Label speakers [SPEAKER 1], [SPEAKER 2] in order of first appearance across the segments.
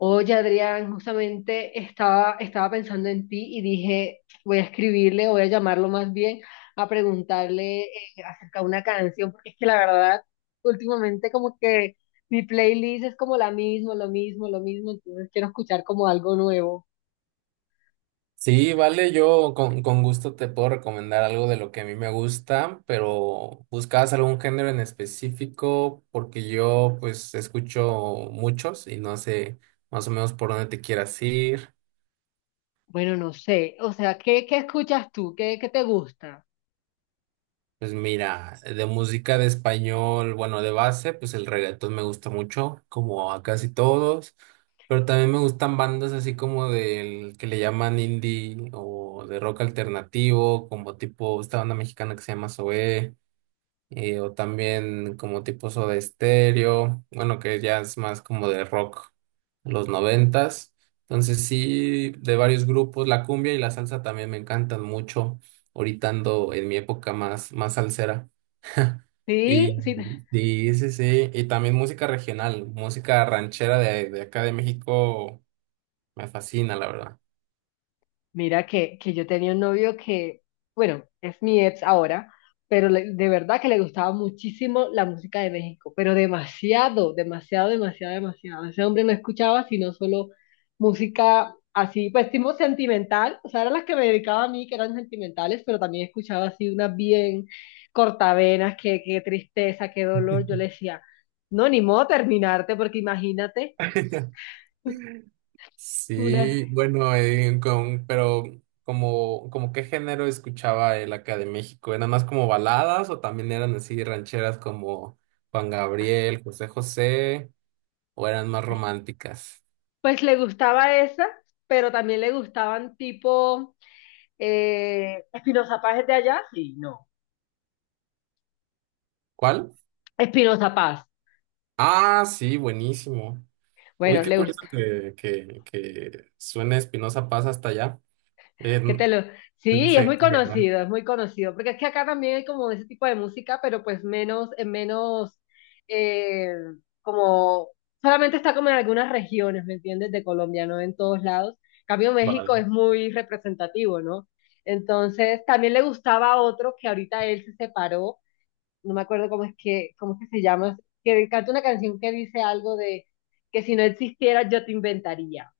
[SPEAKER 1] Oye, Adrián, justamente estaba pensando en ti y dije, voy a escribirle, voy a llamarlo más bien a preguntarle acerca de una canción, porque es que la verdad, últimamente como que mi playlist es como la misma, lo mismo, entonces quiero escuchar como algo nuevo.
[SPEAKER 2] Sí, vale, yo con gusto te puedo recomendar algo de lo que a mí me gusta, pero ¿buscabas algún género en específico? Porque yo pues escucho muchos y no sé más o menos por dónde te quieras ir.
[SPEAKER 1] Bueno, no sé, o sea, ¿qué escuchas tú? ¿Qué te gusta?
[SPEAKER 2] Pues mira, de música de español, bueno, de base, pues el reggaetón me gusta mucho, como a casi todos, pero también me gustan bandas así como del que le llaman indie o de rock alternativo, como tipo esta banda mexicana que se llama Zoé. O también como tipo Soda Stereo, bueno, que ya es más como de rock, los noventas. Entonces sí, de varios grupos, la cumbia y la salsa también me encantan mucho. Ahorita ando en mi época más salsera.
[SPEAKER 1] ¿Sí?
[SPEAKER 2] Y,
[SPEAKER 1] ¿Sí?
[SPEAKER 2] y sí, sí, y también música regional, música ranchera de acá de México, me fascina, la
[SPEAKER 1] Mira que yo tenía un novio que, bueno, es mi ex ahora, pero de verdad que le gustaba muchísimo la música de México, pero demasiado, demasiado, demasiado, demasiado. Ese hombre no escuchaba sino solo música así, pues tipo sentimental, o sea, eran las que me dedicaba a mí, que eran sentimentales, pero también escuchaba así unas bien cortavenas, que qué tristeza, qué dolor. Yo le decía, no, ni modo terminarte, porque imagínate.
[SPEAKER 2] verdad. Sí, bueno, pero como qué género escuchaba él acá de México, ¿eran más como baladas o también eran así rancheras como Juan Gabriel, José José, o eran más románticas?
[SPEAKER 1] Pues le gustaba esa, pero también le gustaban tipo Espinoza Paz es de allá, sí, no.
[SPEAKER 2] ¿Cuál?
[SPEAKER 1] Espinoza Paz.
[SPEAKER 2] Ah, sí, buenísimo. Uy,
[SPEAKER 1] Bueno,
[SPEAKER 2] qué
[SPEAKER 1] le gusta.
[SPEAKER 2] curioso que suene Espinosa Paz hasta allá. Eh,
[SPEAKER 1] ¿Qué
[SPEAKER 2] n-
[SPEAKER 1] te lo... Sí,
[SPEAKER 2] se- se-
[SPEAKER 1] es muy conocido, porque es que acá también hay como ese tipo de música, pero pues menos, en menos, eh, como, solamente está como en algunas regiones, ¿me entiendes? De Colombia, no en todos lados. En cambio, México
[SPEAKER 2] Vale.
[SPEAKER 1] es muy representativo, ¿no? Entonces, también le gustaba a otro que ahorita él se separó. No me acuerdo cómo es que se llama, que canta una canción que dice algo de que si no existiera yo te inventaría.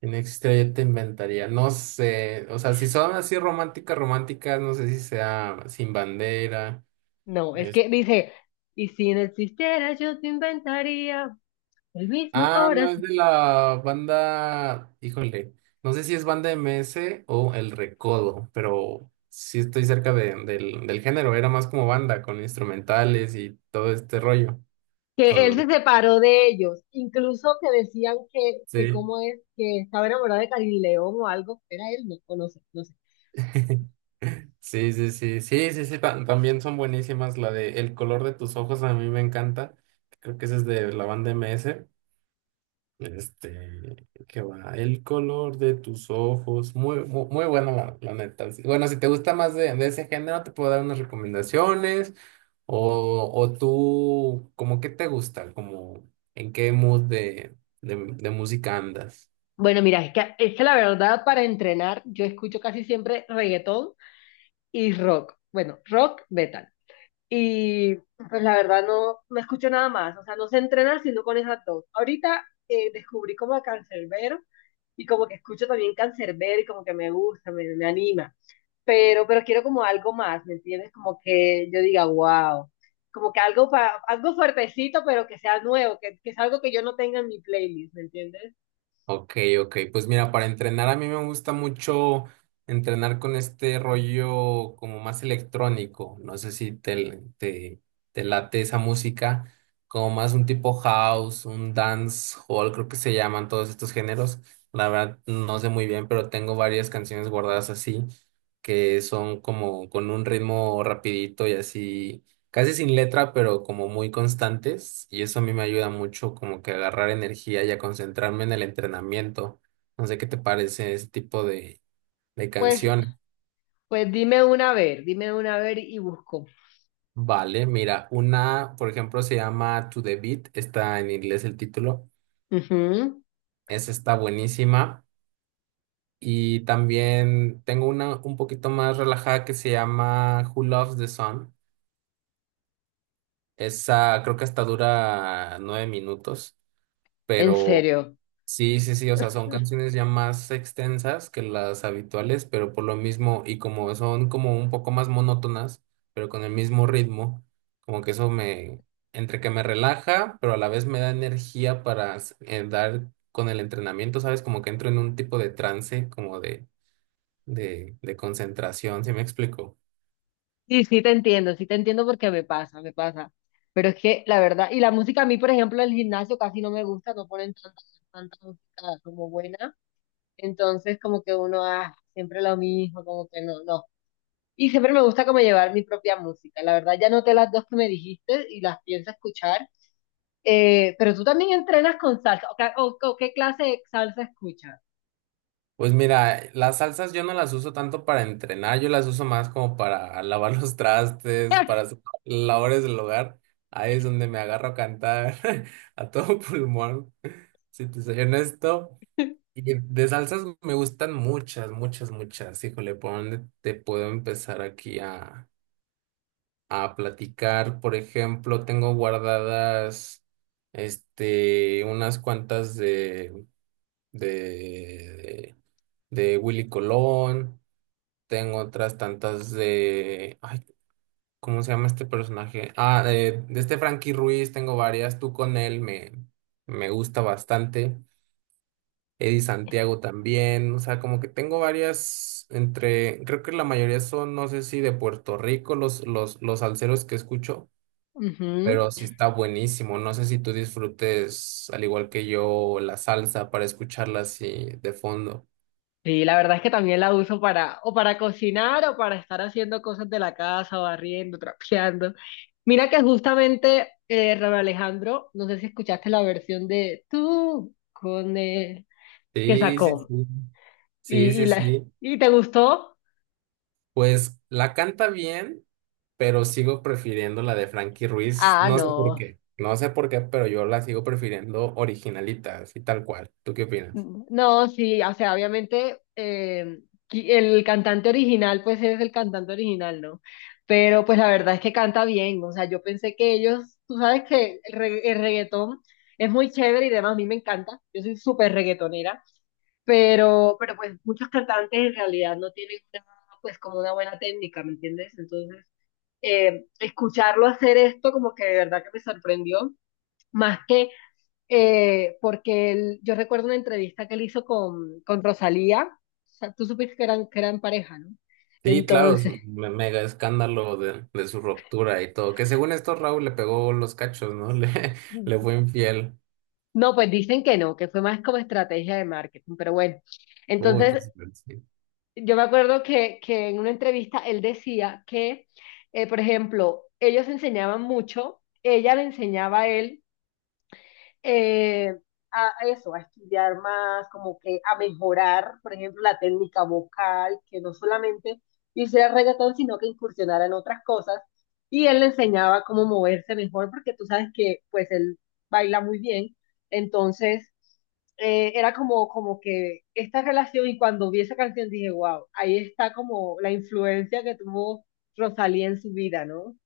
[SPEAKER 2] En extra yo te inventaría, no sé, o sea, si son así románticas, románticas, no sé si sea Sin Bandera.
[SPEAKER 1] No, es
[SPEAKER 2] es-
[SPEAKER 1] que dice, y si no existiera yo te inventaría el mismo
[SPEAKER 2] Ah, no, es
[SPEAKER 1] corazón.
[SPEAKER 2] de la banda, híjole, no sé si es banda MS o El Recodo, pero sí estoy cerca del género, era más como banda, con instrumentales y todo este rollo,
[SPEAKER 1] Que él se
[SPEAKER 2] con,
[SPEAKER 1] separó de ellos, incluso que decían que
[SPEAKER 2] sí.
[SPEAKER 1] cómo es, que estaba enamorado de Karim León o algo, era él, no, o no sé, no sé.
[SPEAKER 2] Sí, sí, sí, sí, sí, sí, también son buenísimas. La de El color de tus ojos a mí me encanta. Creo que esa es de la banda MS. Este, ¿qué va? El color de tus ojos. Muy bueno, la neta. Sí, bueno, si te gusta más de ese género, te puedo dar unas recomendaciones. O tú, ¿cómo qué te gusta? ¿Como en qué mood de música andas?
[SPEAKER 1] Bueno, mira, es que la verdad para entrenar yo escucho casi siempre reggaetón y rock. Bueno, rock metal. Y pues la verdad no, no escucho nada más, o sea, no sé entrenar sino con esas dos. Ahorita descubrí como a Cancerbero y como que escucho también Cancerbero y como que me gusta, me anima. Pero quiero como algo más, ¿me entiendes? Como que yo diga, wow, como que algo, algo fuertecito, pero que sea nuevo, que es algo que yo no tenga en mi playlist, ¿me entiendes?
[SPEAKER 2] Ok, ok. Pues mira, para entrenar a mí me gusta mucho entrenar con este rollo como más electrónico. No sé si te late esa música, como más un tipo house, un dance hall, creo que se llaman todos estos géneros. La verdad no sé muy bien, pero tengo varias canciones guardadas así, que son como con un ritmo rapidito y así casi sin letra, pero como muy constantes, y eso a mí me ayuda mucho como que a agarrar energía y a concentrarme en el entrenamiento. No sé qué te parece ese tipo de
[SPEAKER 1] Pues,
[SPEAKER 2] canción.
[SPEAKER 1] pues dime una a ver, dime una a ver y busco.
[SPEAKER 2] Vale, mira, una, por ejemplo, se llama To The Beat, está en inglés el título,
[SPEAKER 1] Ujú.
[SPEAKER 2] esa está buenísima. Y también tengo una un poquito más relajada que se llama Who Loves the Sun. Esa creo que hasta dura nueve minutos.
[SPEAKER 1] ¿En
[SPEAKER 2] Pero
[SPEAKER 1] serio?
[SPEAKER 2] sí, sí, sí, o sea, son canciones ya más extensas que las habituales, pero por lo mismo, y como son como un poco más monótonas, pero con el mismo ritmo, como que eso me, entre que me relaja, pero a la vez me da energía para dar con el entrenamiento, ¿sabes? Como que entro en un tipo de trance, como de concentración, ¿sí me explico?
[SPEAKER 1] Sí, sí te entiendo porque me pasa, me pasa. Pero es que la verdad, y la música a mí, por ejemplo, el gimnasio casi no me gusta, no ponen tanta, tanta música como buena. Entonces, como que uno, ah, siempre lo mismo, como que no, no. Y siempre me gusta como llevar mi propia música. La verdad, ya noté las dos que me dijiste y las pienso escuchar. Pero tú también entrenas con salsa. ¿O, o qué clase de salsa escuchas?
[SPEAKER 2] Pues mira, las salsas yo no las uso tanto para entrenar, yo las uso más como para lavar los trastes, para hacer labores del hogar. Ahí es donde me agarro a cantar a todo pulmón, si te soy honesto. Y de salsas me gustan muchas, muchas, muchas. Híjole, ¿por dónde te puedo empezar aquí a platicar? Por ejemplo, tengo guardadas este, unas cuantas de de Willy Colón. Tengo otras tantas de... Ay, ¿cómo se llama este personaje? Ah, de este Frankie Ruiz tengo varias. Tú con él me gusta bastante. Eddie Santiago también. O sea, como que tengo varias entre... Creo que la mayoría son, no sé si de Puerto Rico, los salseros que escucho.
[SPEAKER 1] Ujú.
[SPEAKER 2] Pero sí está buenísimo. No sé si tú disfrutes, al igual que yo, la salsa para escucharla así de fondo.
[SPEAKER 1] Sí, la verdad es que también la uso para, o para cocinar, o para estar haciendo cosas de la casa, barriendo, trapeando. Mira que justamente Raúl Alejandro, no sé si escuchaste la versión de tú con él, que
[SPEAKER 2] Sí, sí,
[SPEAKER 1] sacó.
[SPEAKER 2] sí. Sí,
[SPEAKER 1] Y,
[SPEAKER 2] sí,
[SPEAKER 1] la,
[SPEAKER 2] sí.
[SPEAKER 1] ¿y te gustó?
[SPEAKER 2] Pues la canta bien, pero sigo prefiriendo la de Frankie Ruiz.
[SPEAKER 1] Ah,
[SPEAKER 2] No sé por
[SPEAKER 1] no.
[SPEAKER 2] qué, no sé por qué, pero yo la sigo prefiriendo originalita, así tal cual. ¿Tú qué opinas?
[SPEAKER 1] No, sí, o sea, obviamente el cantante original, pues es el cantante original, ¿no? Pero pues la verdad es que canta bien, o sea, yo pensé que ellos, tú sabes que el, el reggaetón es muy chévere y demás, a mí me encanta, yo soy súper reggaetonera, pero pues muchos cantantes en realidad no tienen una, pues como una buena técnica, ¿me entiendes? Entonces, escucharlo hacer esto como que de verdad que me sorprendió, más que porque yo recuerdo una entrevista que él hizo con Rosalía, o sea, tú supiste que eran pareja, ¿no?
[SPEAKER 2] Sí, claro, es
[SPEAKER 1] Entonces,
[SPEAKER 2] un mega escándalo de su ruptura y todo. Que según esto, Raúl le pegó los cachos, ¿no? Le fue infiel.
[SPEAKER 1] no, pues dicen que no, que fue más como estrategia de marketing, pero bueno,
[SPEAKER 2] Uy,
[SPEAKER 1] entonces
[SPEAKER 2] pues sí.
[SPEAKER 1] yo me acuerdo que en una entrevista él decía que, por ejemplo, ellos enseñaban mucho, ella le enseñaba a él eh, a eso, a estudiar más, como que a mejorar, por ejemplo, la técnica vocal, que no solamente hiciera reggaetón, sino que incursionara en otras cosas. Y él le enseñaba cómo moverse mejor, porque tú sabes que pues él baila muy bien. Entonces, era como, como que esta relación y cuando vi esa canción dije, wow, ahí está como la influencia que tuvo Rosalía en su vida, ¿no?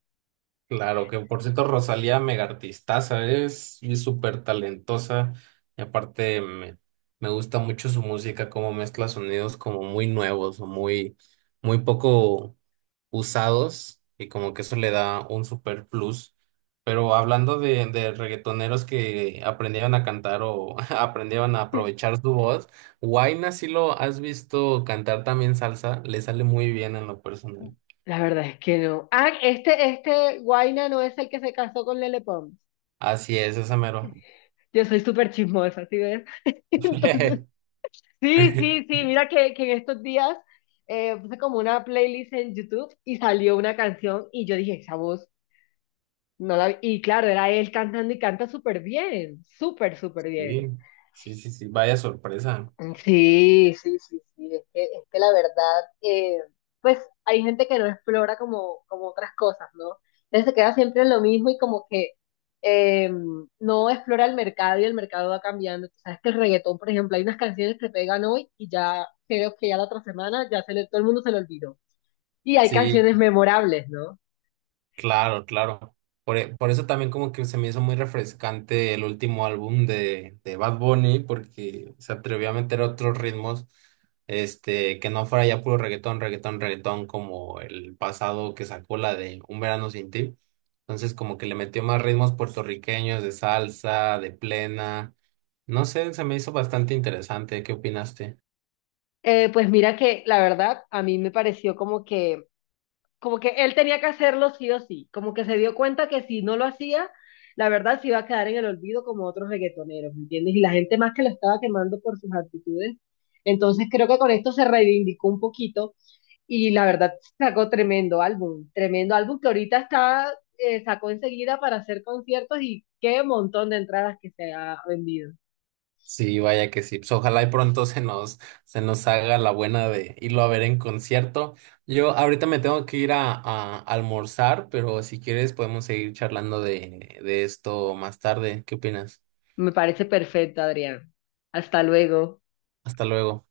[SPEAKER 2] Claro, que por cierto, Rosalía mega artistaza, es y súper talentosa. Y aparte, me gusta mucho su música, cómo mezcla sonidos como muy nuevos o muy, muy poco usados y como que eso le da un super plus. Pero hablando de reggaetoneros que aprendieron a cantar o aprendieron a aprovechar su voz, Huayna sí lo has visto cantar también salsa, le sale muy bien en lo personal.
[SPEAKER 1] La verdad es que no. Ah, este Guaina no es el que se casó con Lele Pons.
[SPEAKER 2] Así es, ese mero.
[SPEAKER 1] Yo soy súper chismosa, ¿sí ves? Entonces, sí, sí, sí, mira que en estos días puse como una playlist en YouTube y salió una canción y yo dije, esa voz, no la... Y claro, era él cantando y canta súper bien, súper, súper
[SPEAKER 2] Sí,
[SPEAKER 1] bien.
[SPEAKER 2] sí, sí, sí, vaya sorpresa.
[SPEAKER 1] Sí, sí, sí, sí. Es que la verdad, pues hay gente que no explora como, como otras cosas, ¿no? Entonces se queda siempre en lo mismo y como que eh, no explora el mercado y el mercado va cambiando. Tú sabes que el reggaetón, por ejemplo, hay unas canciones que pegan hoy y ya creo que ya la otra semana ya todo el mundo se lo olvidó. Y hay
[SPEAKER 2] Sí,
[SPEAKER 1] canciones memorables, ¿no?
[SPEAKER 2] claro, claro. Por, por eso también como que se me hizo muy refrescante el último álbum de Bad Bunny, porque se atrevió a meter otros ritmos, este, que no fuera ya puro reggaetón, reggaetón, reggaetón, como el pasado que sacó la de Un Verano Sin Ti. Entonces como que le metió más ritmos puertorriqueños, de salsa, de plena. No sé, se me hizo bastante interesante. ¿Qué opinaste?
[SPEAKER 1] Pues mira que la verdad a mí me pareció como que él tenía que hacerlo sí o sí, como que se dio cuenta que si no lo hacía, la verdad se iba a quedar en el olvido como otros reggaetoneros, ¿me entiendes? Y la gente más que lo estaba quemando por sus actitudes. Entonces creo que con esto se reivindicó un poquito y la verdad sacó tremendo álbum que ahorita está, sacó enseguida para hacer conciertos y qué montón de entradas que se ha vendido.
[SPEAKER 2] Sí, vaya que sí. Pues ojalá y pronto se nos haga la buena de irlo a ver en concierto. Yo ahorita me tengo que ir a almorzar, pero si quieres podemos seguir charlando de esto más tarde. ¿Qué opinas?
[SPEAKER 1] Me parece perfecto, Adrián. Hasta luego.
[SPEAKER 2] Hasta luego.